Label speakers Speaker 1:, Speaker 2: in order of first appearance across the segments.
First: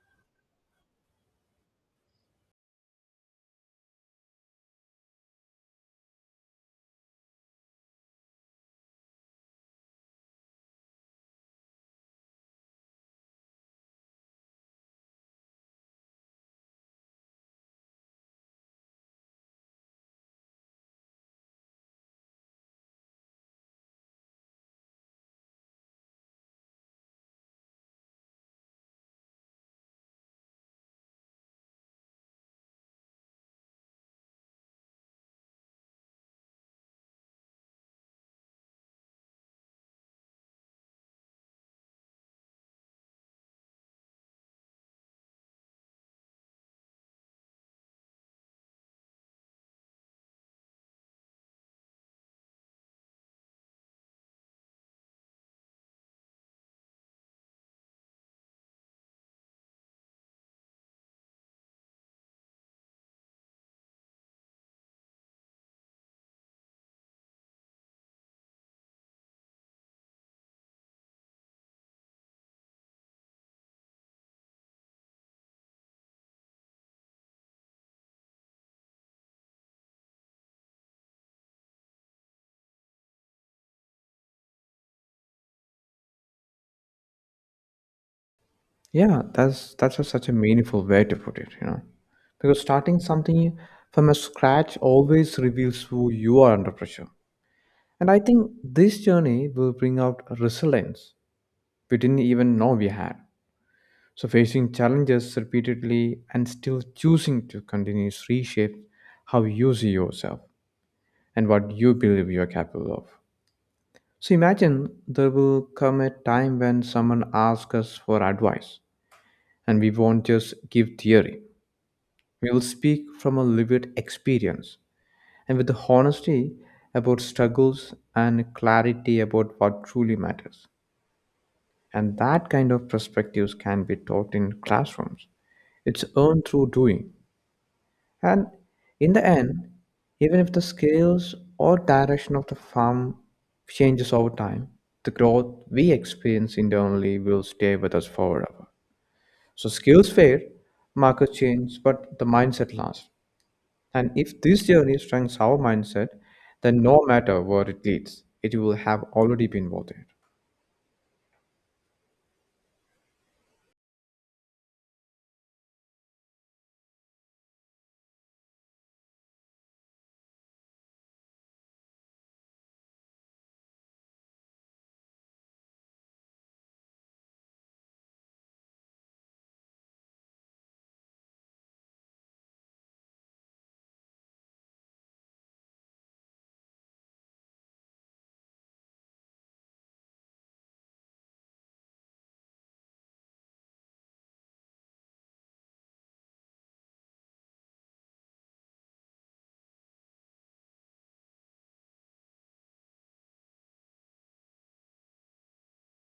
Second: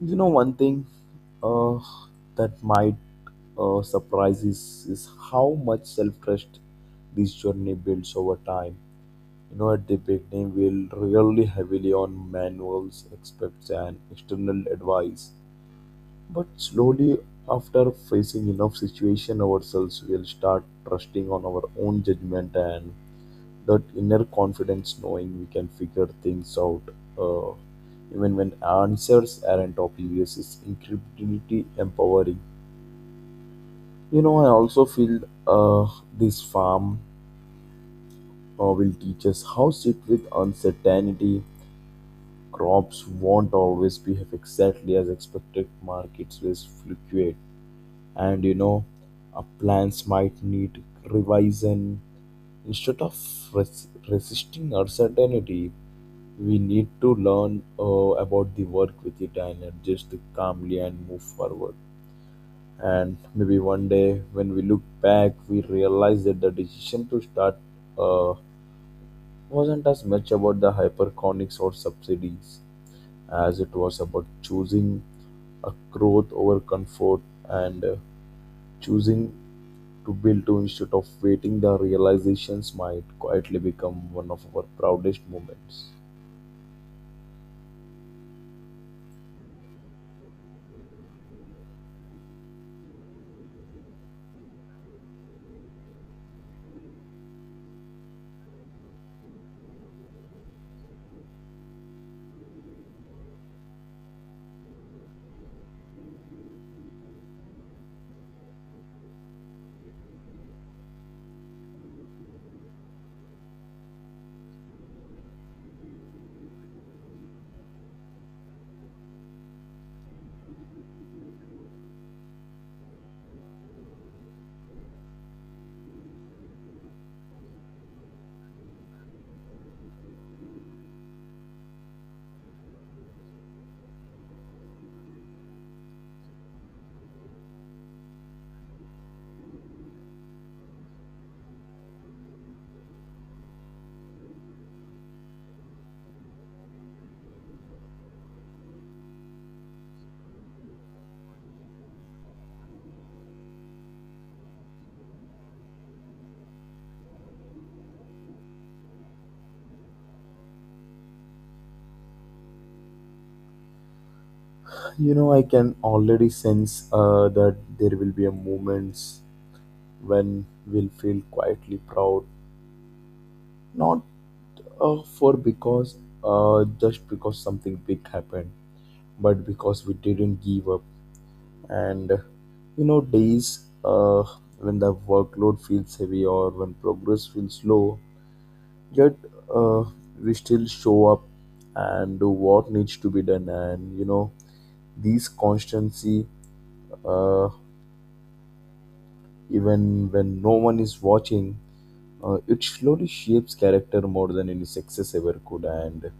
Speaker 1: You know, one thing uh, that might surprise is how much self trust this journey builds over time. You know, at the beginning, we'll really heavily on manuals, experts, and external advice. But slowly, after facing enough situation ourselves, we'll start trusting on our own judgment and that inner confidence knowing we can figure things out uh, even when answers aren't obvious is incredibly empowering. You know, I also feel uh, this farm will teach us how sit with uncertainty. Crops won't always behave exactly as expected, markets will fluctuate, and you know, plans might need revision. Instead of resisting uncertainty, we need to learn about the work with it and adjust it calmly and move forward. And maybe one day when we look back, we realize that the decision to start uh, wasn't as much about the hyperconics or subsidies as it was about choosing a growth over comfort, and choosing to build to instead of waiting, the realizations might quietly become one of our proudest moments.
Speaker 2: Yeah, that's such a meaningful way to put it, you know. Because starting something from a scratch always reveals who you are under pressure. And I think this journey will bring out resilience we didn't even know we had. So facing challenges repeatedly and still choosing to continue reshape how you see yourself and what you believe you are capable of. So imagine there will come a time when someone asks us for advice, and we won't just give theory. We will speak from a lived experience and with the honesty about struggles and clarity about what truly matters. And that kind of perspectives can be taught in classrooms. It's earned through doing. And in the end, even if the scales or direction of the farm changes over time, the growth we experience internally will stay with us forever. So skills fade, markers change, but the mindset lasts. And if this journey strengthens our mindset, then no matter where it leads, it will have already been worth it.
Speaker 1: You know, I can already sense that there will be a moments when we'll feel quietly proud, not for because just because something big happened, but because we didn't give up. And you know, days uh, when the workload feels heavy or when progress feels slow, yet uh, we still show up and do what needs to be done. And you know, these constancy, uh, even when no one is watching, it slowly shapes character more than any success ever could. And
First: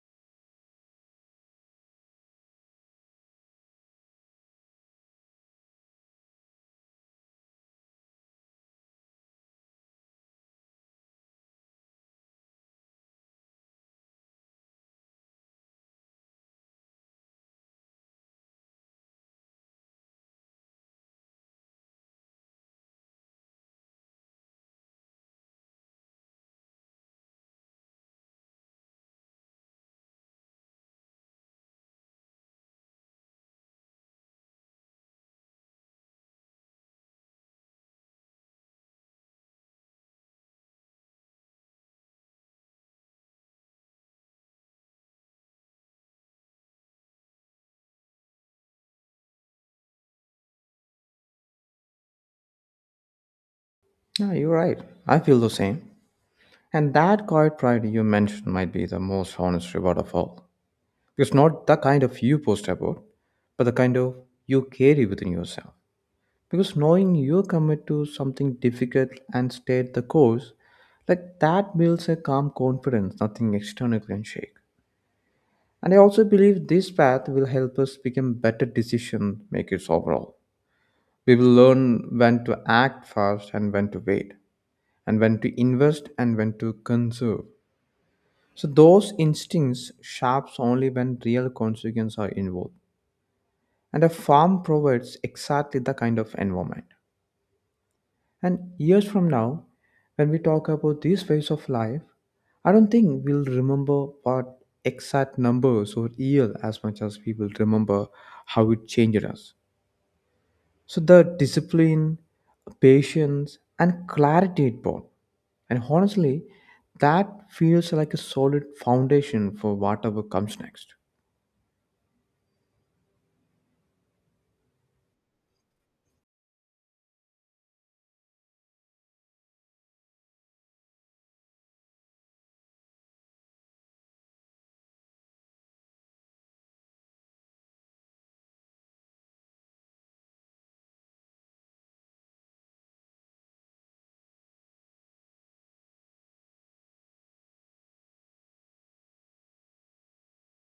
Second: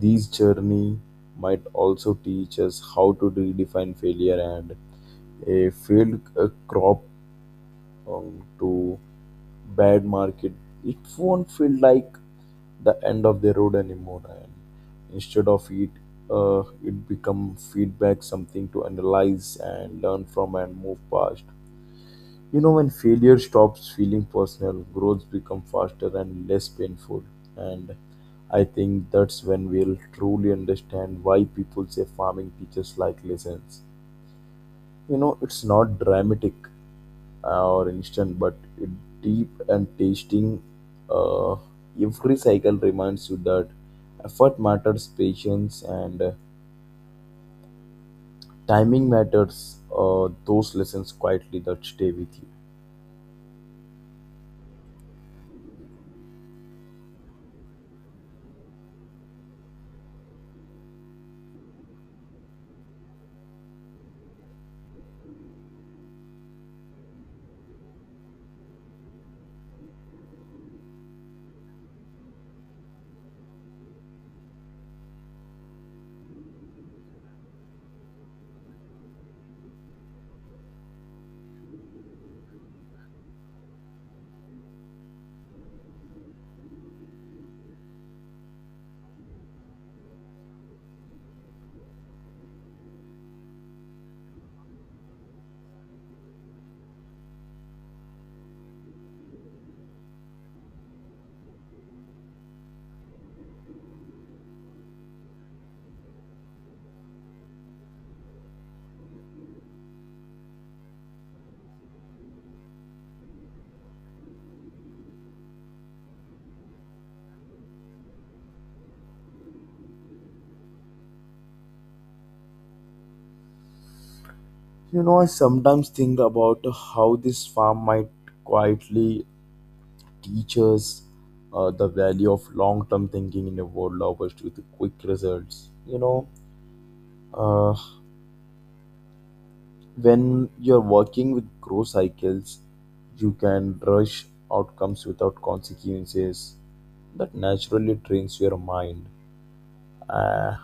Speaker 1: these journey might also teach us how to redefine failure, and a failed crop to bad market, it won't feel like the end of the road anymore. And instead of it, it become feedback, something to analyze and learn from and move past. You know, when failure stops feeling personal, growth become faster and less painful. And I think that's when we'll truly understand why people say farming teaches like lessons. You know, it's not dramatic or instant, but it deep and tasting. Uh, every cycle reminds you that effort matters, patience and timing matters. Those lessons quietly that stay with you.
Speaker 2: Yeah, you're right. I feel the same. And that quiet pride you mentioned might be the most honest reward of all. Because not the kind of you post about, but the kind of you carry within yourself. Because knowing you commit to something difficult and stay the course, like that builds a calm confidence nothing external can shake. And I also believe this path will help us become better decision makers overall. We will learn when to act fast and when to wait, and when to invest and when to conserve. So those instincts sharps only when real consequences are involved. And a farm provides exactly the kind of environment. And years from now, when we talk about this phase of life, I don't think we'll remember what exact numbers or year as much as we will remember how it changed us. So the discipline, patience, and clarity it brought. And honestly, that feels like a solid foundation for whatever comes next.
Speaker 1: You know, I sometimes think about how this farm might quietly teach us the value of long-term thinking in a world obsessed with quick results. You know, uh, when you're working with growth cycles, you can rush outcomes without consequences. That naturally trains your mind. Uh,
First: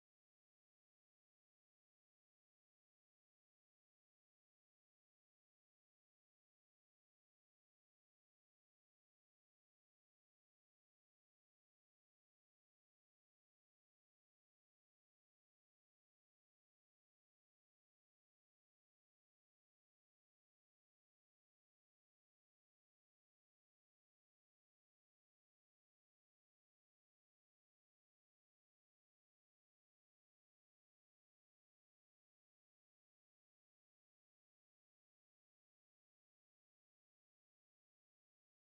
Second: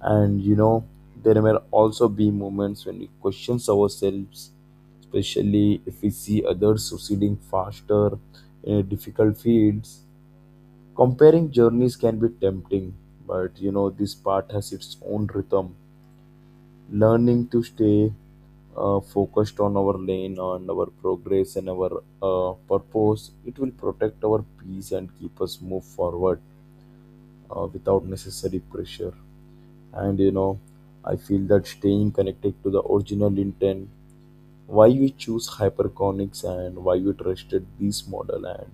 Speaker 1: and you know, there may also be moments when we question ourselves, especially if we see others succeeding faster in difficult fields. Comparing journeys can be tempting, but you know, this part has its own rhythm, learning to stay focused on our lane, on our progress, and our purpose, it will protect our peace and keep us move forward without necessary pressure. And you know, I feel that staying connected to the original intent, why we choose hyperconics and why we trusted this model and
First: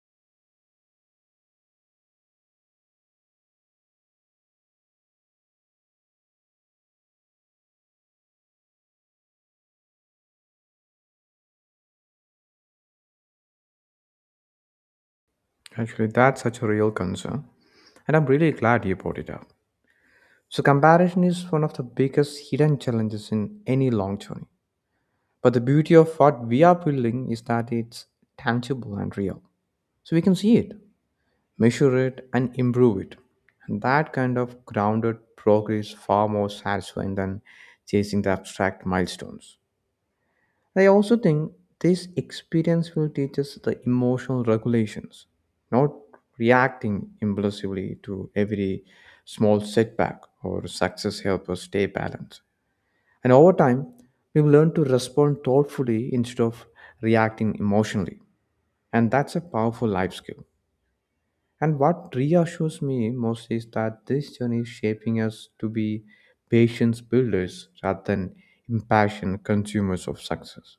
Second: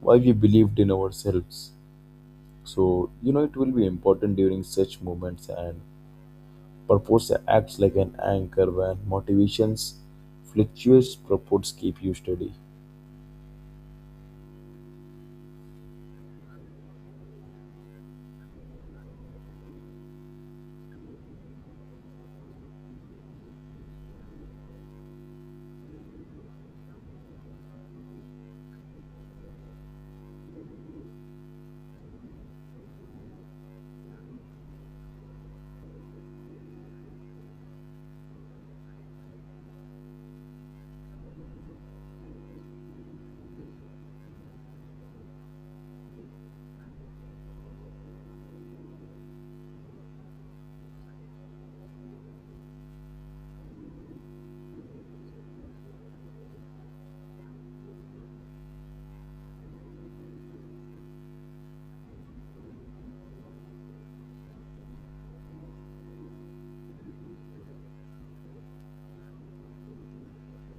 Speaker 1: why we believed in ourselves. So you know, it will be important during such moments. And purpose acts like an anchor when motivations fluctuates, purpose keep you steady.
Speaker 2: Actually, that's such a real concern, and I'm really glad you brought it up. So, comparison is one of the biggest hidden challenges in any long journey. But the beauty of what we are building is that it's tangible and real. So we can see it, measure it, and improve it. And that kind of grounded progress is far more satisfying than chasing the abstract milestones. I also think this experience will teach us the emotional regulations, not reacting impulsively to every small setback or success help us stay balanced. And over time, we will learn to respond thoughtfully instead of reacting emotionally. And that's a powerful life skill. And what reassures me most is that this journey is shaping us to be patience builders rather than impassioned consumers of success.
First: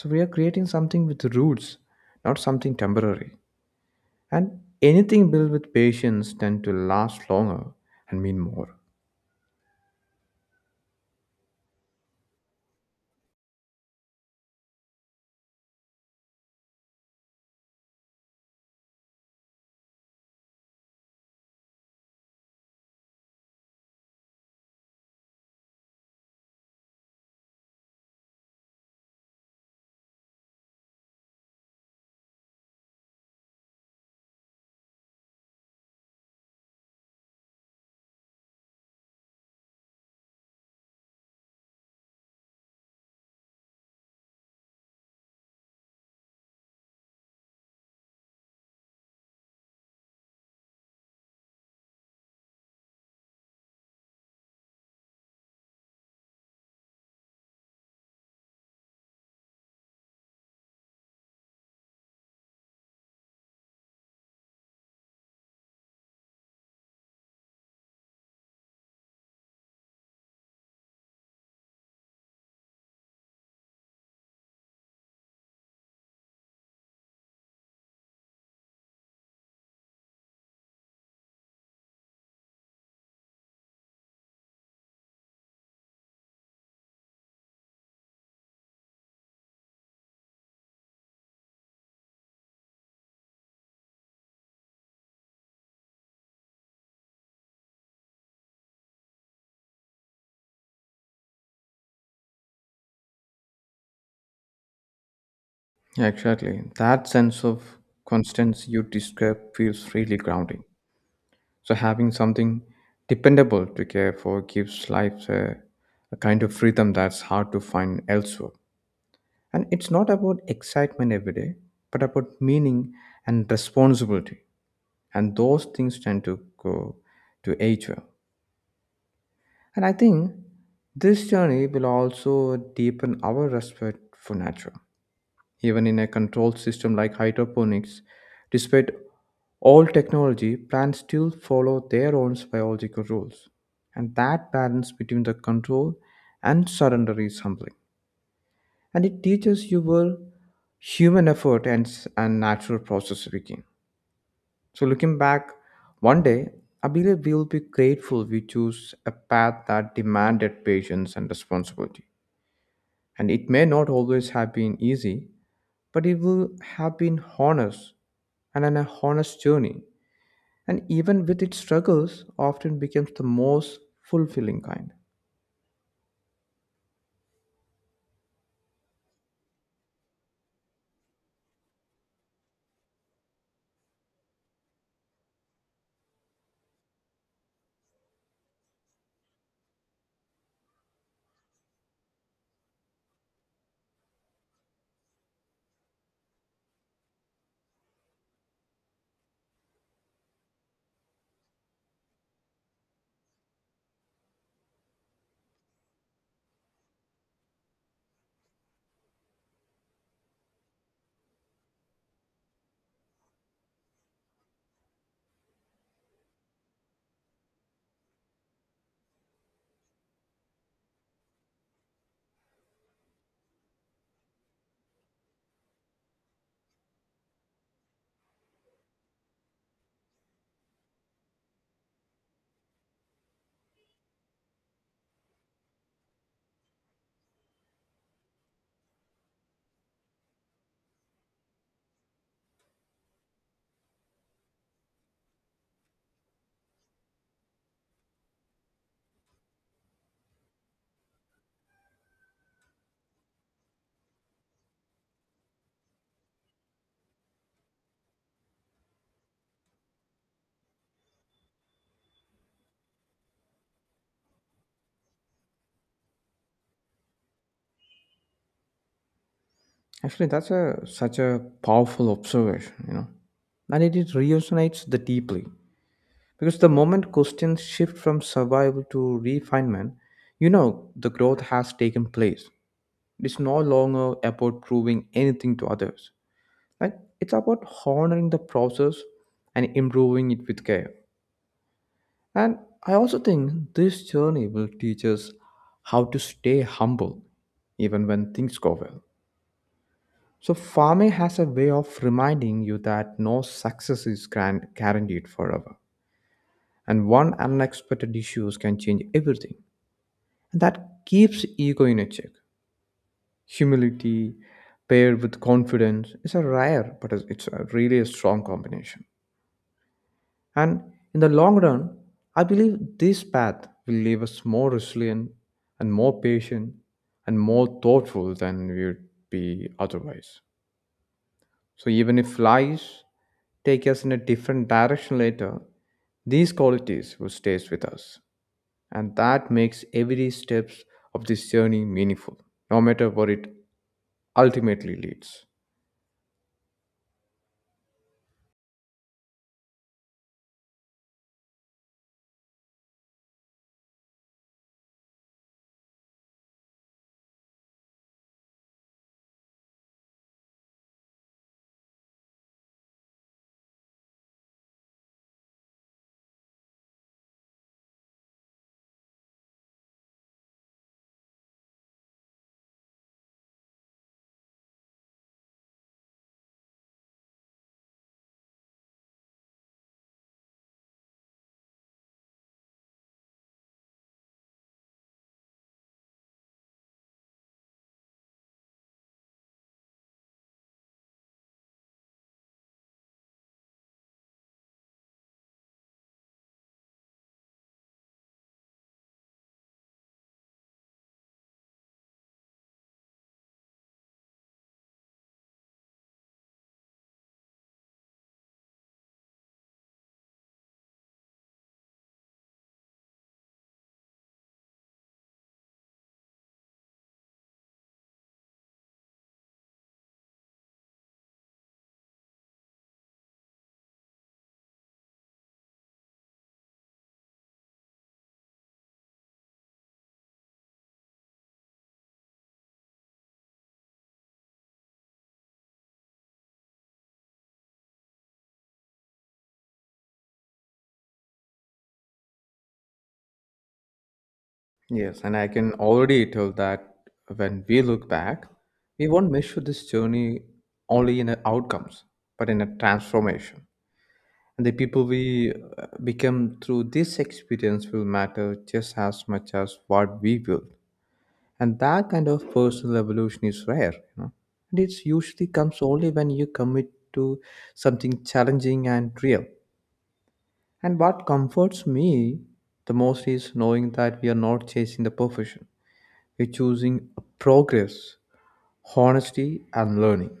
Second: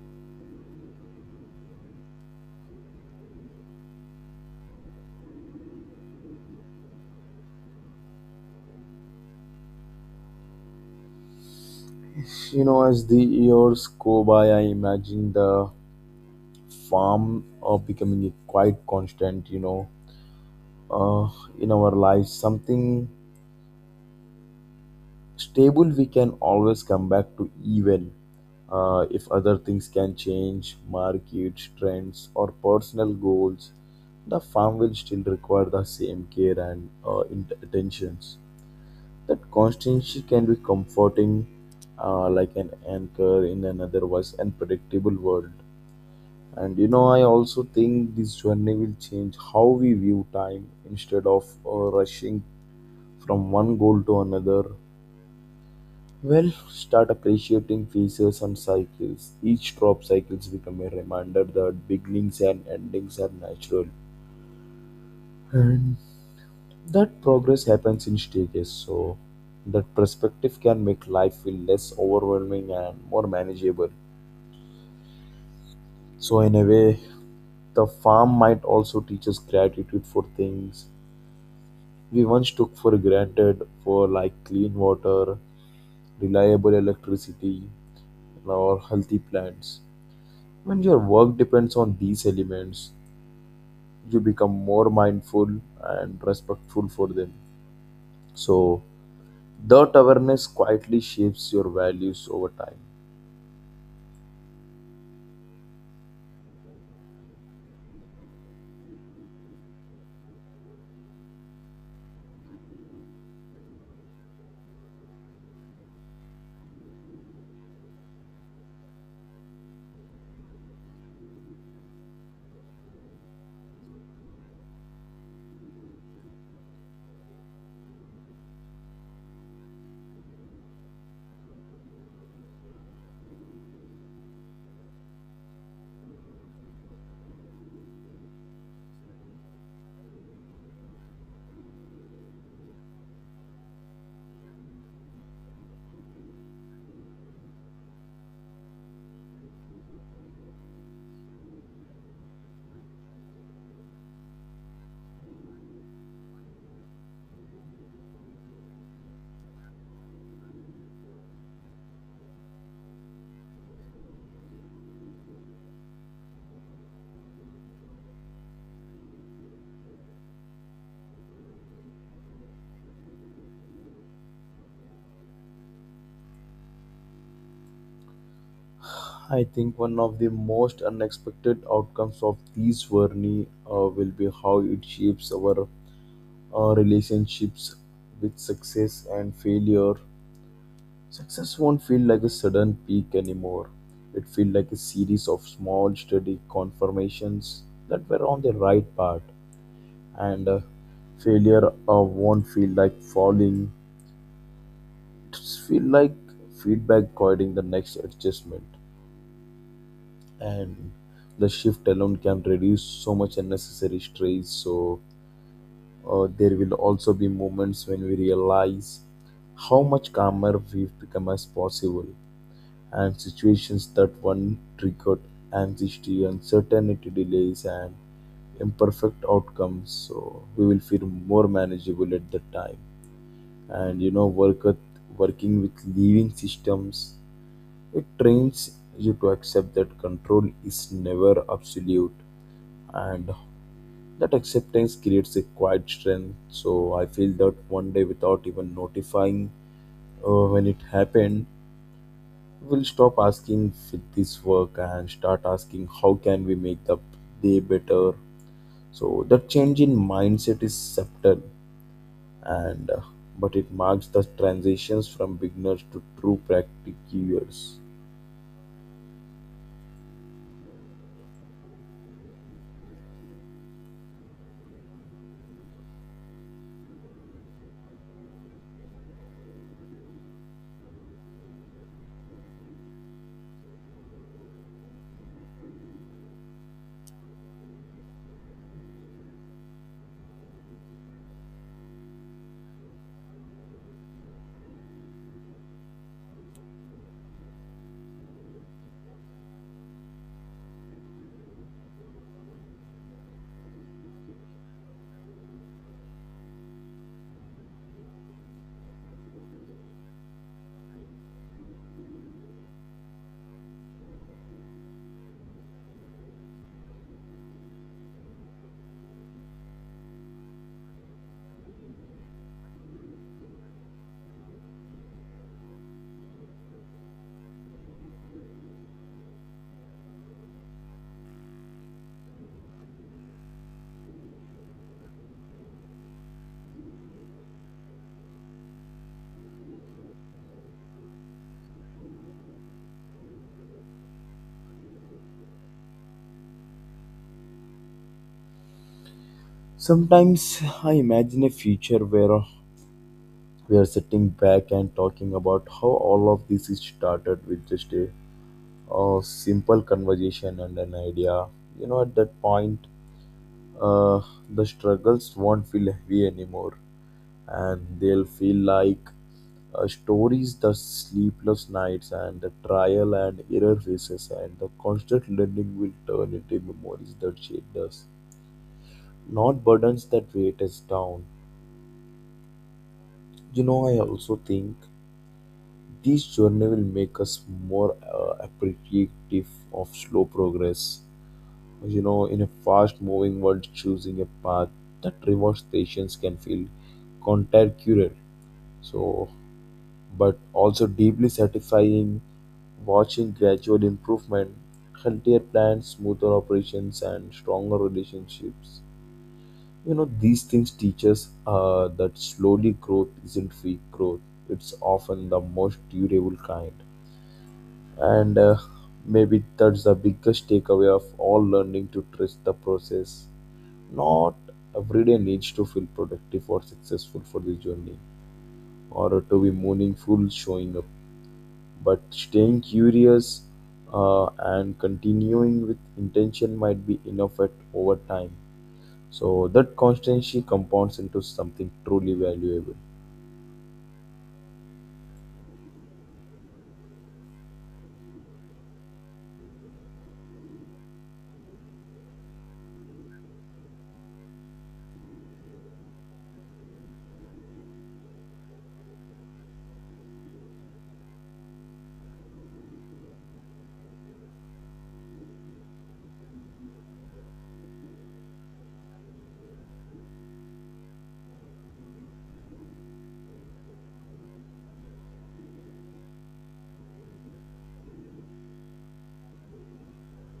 Speaker 2: So we are creating something with roots, not something temporary. And anything built with patience tend to last longer and mean more.
Speaker 1: You know, as the years go by, I imagine the farm becoming a quite constant, you know, uh, in our lives, something stable we can always come back to, even if other things can change, market trends or personal goals, the farm will still require the same care and attentions. That constancy can be comforting, like an anchor in an otherwise unpredictable world. And you know, I also think this journey will change how we view time, instead of rushing from one goal to another. Well, start appreciating phases and cycles. Each drop cycles become a reminder that beginnings and endings are natural. And that progress happens in stages, so that perspective can make life feel less overwhelming and more manageable. So, in a way, the farm might also teach us gratitude for things we once took for granted, for like clean water, reliable electricity, or healthy plants. When your work depends on these elements, you become more mindful and respectful for them. So, that awareness quietly shapes your values over time.
Speaker 2: Yeah, exactly. That sense of constancy you describe feels really grounding. So having something dependable to care for gives life a kind of freedom that's hard to find elsewhere. And it's not about excitement every day, but about meaning and responsibility. And those things tend to go to age well. And I think this journey will also deepen our respect for nature. Even in a controlled system like hydroponics, despite all technology, plants still follow their own biological rules. And that balance between the control and surrender is humbling. And it teaches you where human effort and natural process begin. So, looking back, one day, I believe we will be grateful we chose a path that demanded patience and responsibility. And it may not always have been easy, but it will have been honest and an honest journey, and even with its struggles often becomes the most fulfilling kind.
Speaker 1: I think one of the most unexpected outcomes of this journey will be how it shapes our relationships with success and failure. Success won't feel like a sudden peak anymore. It feels like a series of small, steady confirmations that were on the right path. And failure won't feel like falling. It feel like feedback guiding the next adjustment. And the shift alone can reduce so much unnecessary stress. So there will also be moments when we realize how much calmer we've become as possible, and situations that one triggered anxiety, uncertainty, delays, and imperfect outcomes, so we will feel more manageable at that time. And you know, working with living systems, it trains you to accept that control is never absolute, and that acceptance creates a quiet strength. So I feel that one day, without even notifying when it happened, we'll stop asking with this work and start asking how can we make the day better. So that change in mindset is subtle, and but it marks the transitions from beginners to true practitioners.
Speaker 2: Actually, that's a such a powerful observation, you know. And it resonates the deeply because the moment questions shift from survival to refinement, you know the growth has taken place. It's no longer about proving anything to others, like it's about honoring the process and improving it with care. And I also think this journey will teach us how to stay humble even when things go well. So, farming has a way of reminding you that no success is guaranteed forever. And one unexpected issues can change everything. And that keeps ego in a check. Humility paired with confidence is a rare, but it's a really a strong combination. And in the long run, I believe this path will leave us more resilient and more patient and more thoughtful than we would be otherwise. So even if lies take us in a different direction later, these qualities will stay with us. And that makes every steps of this journey meaningful, no matter where it ultimately leads.
Speaker 1: Sometimes I imagine a future where we are sitting back and talking about how all of this is started with just a, simple conversation and an idea. You know, at that point, uh, the struggles won't feel heavy anymore, and they'll feel like stories, the sleepless nights, and the trial and error phases, and the constant learning will turn into memories that shaped us, not burdens that weight us down. You know, I also think this journey will make us more appreciative of slow progress. You know, in a fast moving world, choosing a path that rewards patience can feel counterintuitive. So, but also deeply satisfying watching gradual improvement, healthier plants, smoother operations, and stronger relationships. You know, these things teach us that slowly growth isn't weak growth, it's often the most durable kind. And maybe that's the biggest takeaway of all, learning to trust the process. Not every day needs to feel productive or successful for the journey or to be meaningful, showing up but staying curious uh, and continuing with intention might be enough at over time. So that constancy compounds into something truly valuable.
Speaker 2: Yes, and I can already tell that when we look back, we won't measure this journey only in the outcomes, but in a transformation. And the people we become through this experience will matter just as much as what we build. And that kind of personal evolution is rare, you know. And it usually comes only when you commit to something challenging and real. And what comforts me the most is knowing that we are not chasing the perfection, you're choosing progress, honesty, and learning.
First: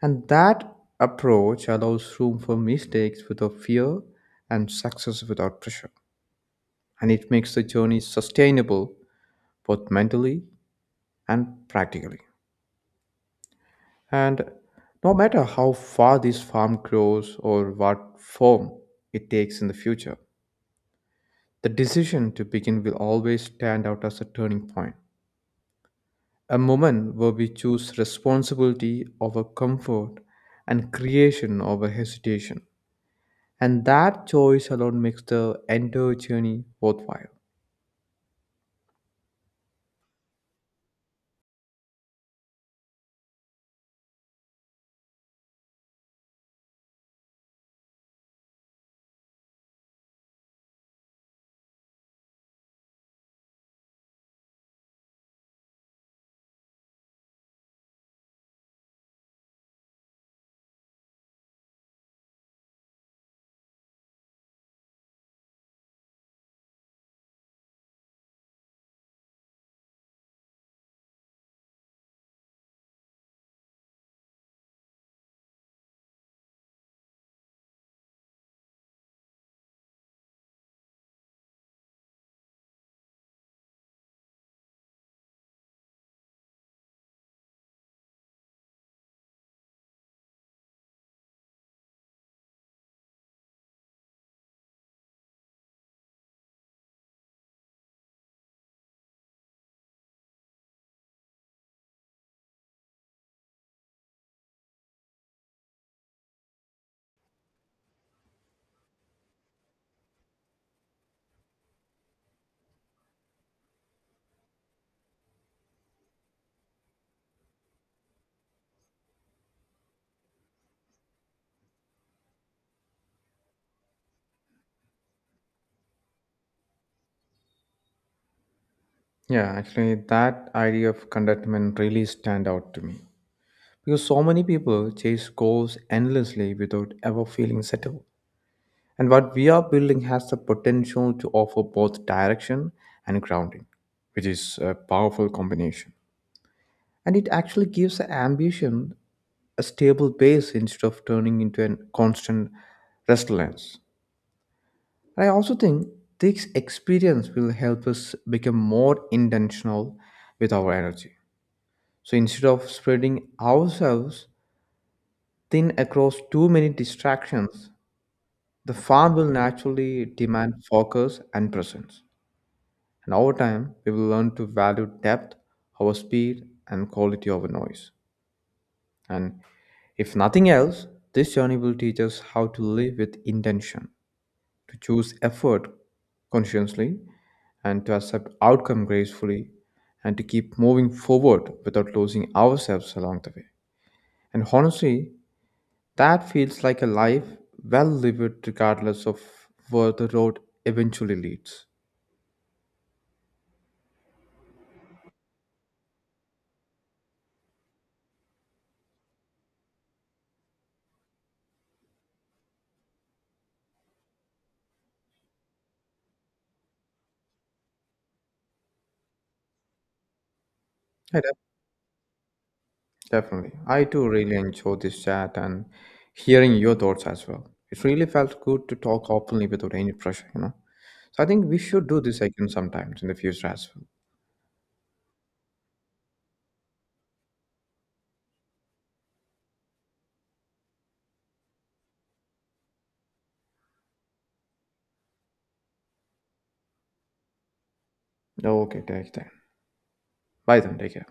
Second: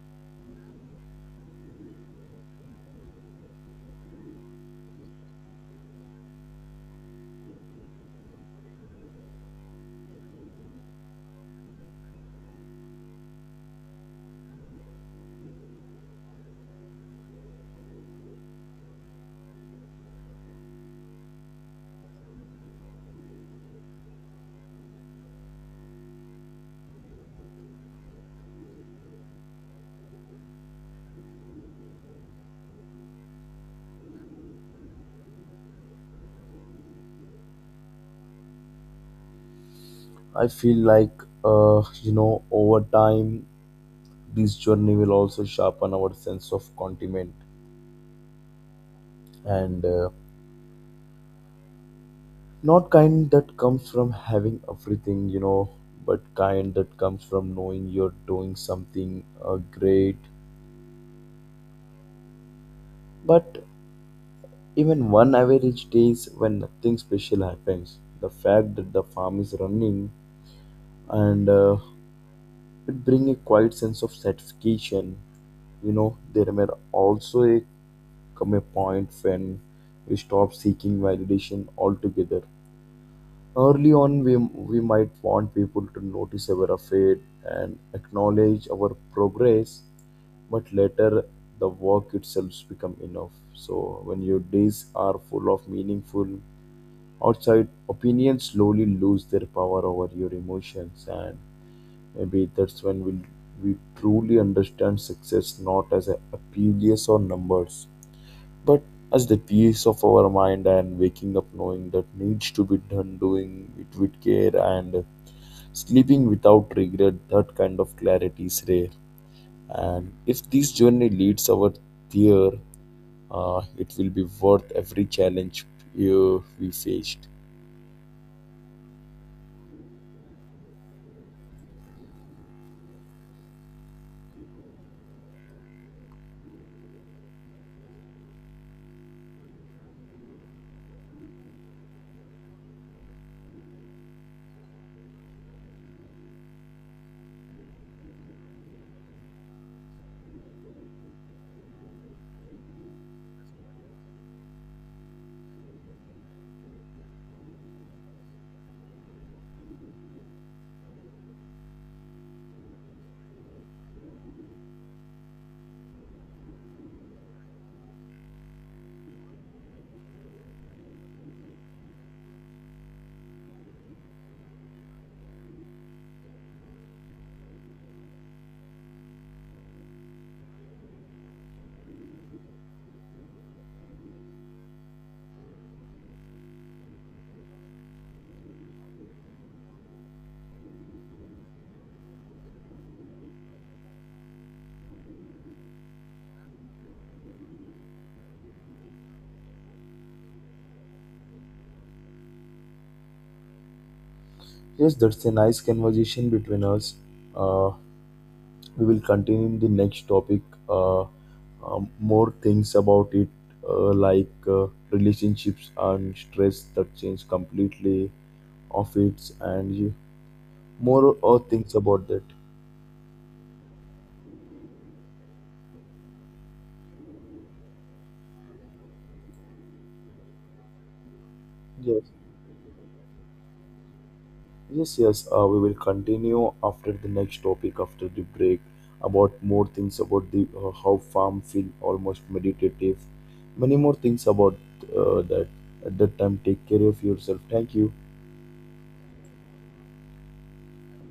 Speaker 2: And that approach allows room for mistakes without fear and success without pressure. And it makes the journey sustainable both mentally and practically. And no matter how far this farm grows or what form it takes in the future, the decision to begin will always stand out as a turning point. A moment where we choose responsibility over comfort and creation over hesitation. And that choice alone makes the entire journey worthwhile.
Speaker 1: I feel like you know, over time this journey will also sharpen our sense of contentment, and not kind that comes from having everything, you know, but kind that comes from knowing you're doing something great. But even one average days when nothing special happens, the fact that the farm is running, and it bring a quiet sense of satisfaction. You know, there may also a, come a point when we stop seeking validation altogether. Early on, we might want people to notice our effort and acknowledge our progress, but later the work itself become enough. So when your days are full of meaningful, outside opinions slowly lose their power over your emotions. And maybe that's when we truly understand success, not as a P L S or numbers, but as the peace of our mind, and waking up knowing that needs to be done, doing it with care, and sleeping without regret. That kind of clarity is rare, and if this journey leads our there, it will be worth every challenge we faced.
Speaker 2: Yeah, actually, that idea of contentment really stand out to me because so many people chase goals endlessly without ever feeling settled. And what we are building has the potential to offer both direction and grounding, which is a powerful combination. And it actually gives ambition a stable base instead of turning into a constant restlessness. And I also think this experience will help us become more intentional with our energy. So instead of spreading ourselves thin across too many distractions, the farm will naturally demand focus and presence. And over time, we will learn to value depth, our speed, and quality over noise. And if nothing else, this journey will teach us how to live with intention, to choose effort consciously and to accept outcome gracefully and to keep moving forward without losing ourselves along the way. And honestly, that feels like a life well lived regardless of where the road eventually leads.
Speaker 1: Yes, that's a nice conversation between us. Uh, We will continue in the next topic more things about it, like relationships and stress that change completely of it. And you- more
Speaker 2: Yeah, def-
Speaker 1: things about that.
Speaker 2: definitely. I too really enjoyed this chat and hearing your thoughts as well. It really felt good to talk openly without any pressure, you know. So I think we should do
Speaker 1: Yes.
Speaker 2: this again sometimes in the future as
Speaker 1: Yes, yes, we will continue after the next topic after the break, about more things about the how farm feel almost meditative, many more things about that. At that time, take care of yourself. Thank you.
Speaker 2: well. Okay, take care. Bye then, take care.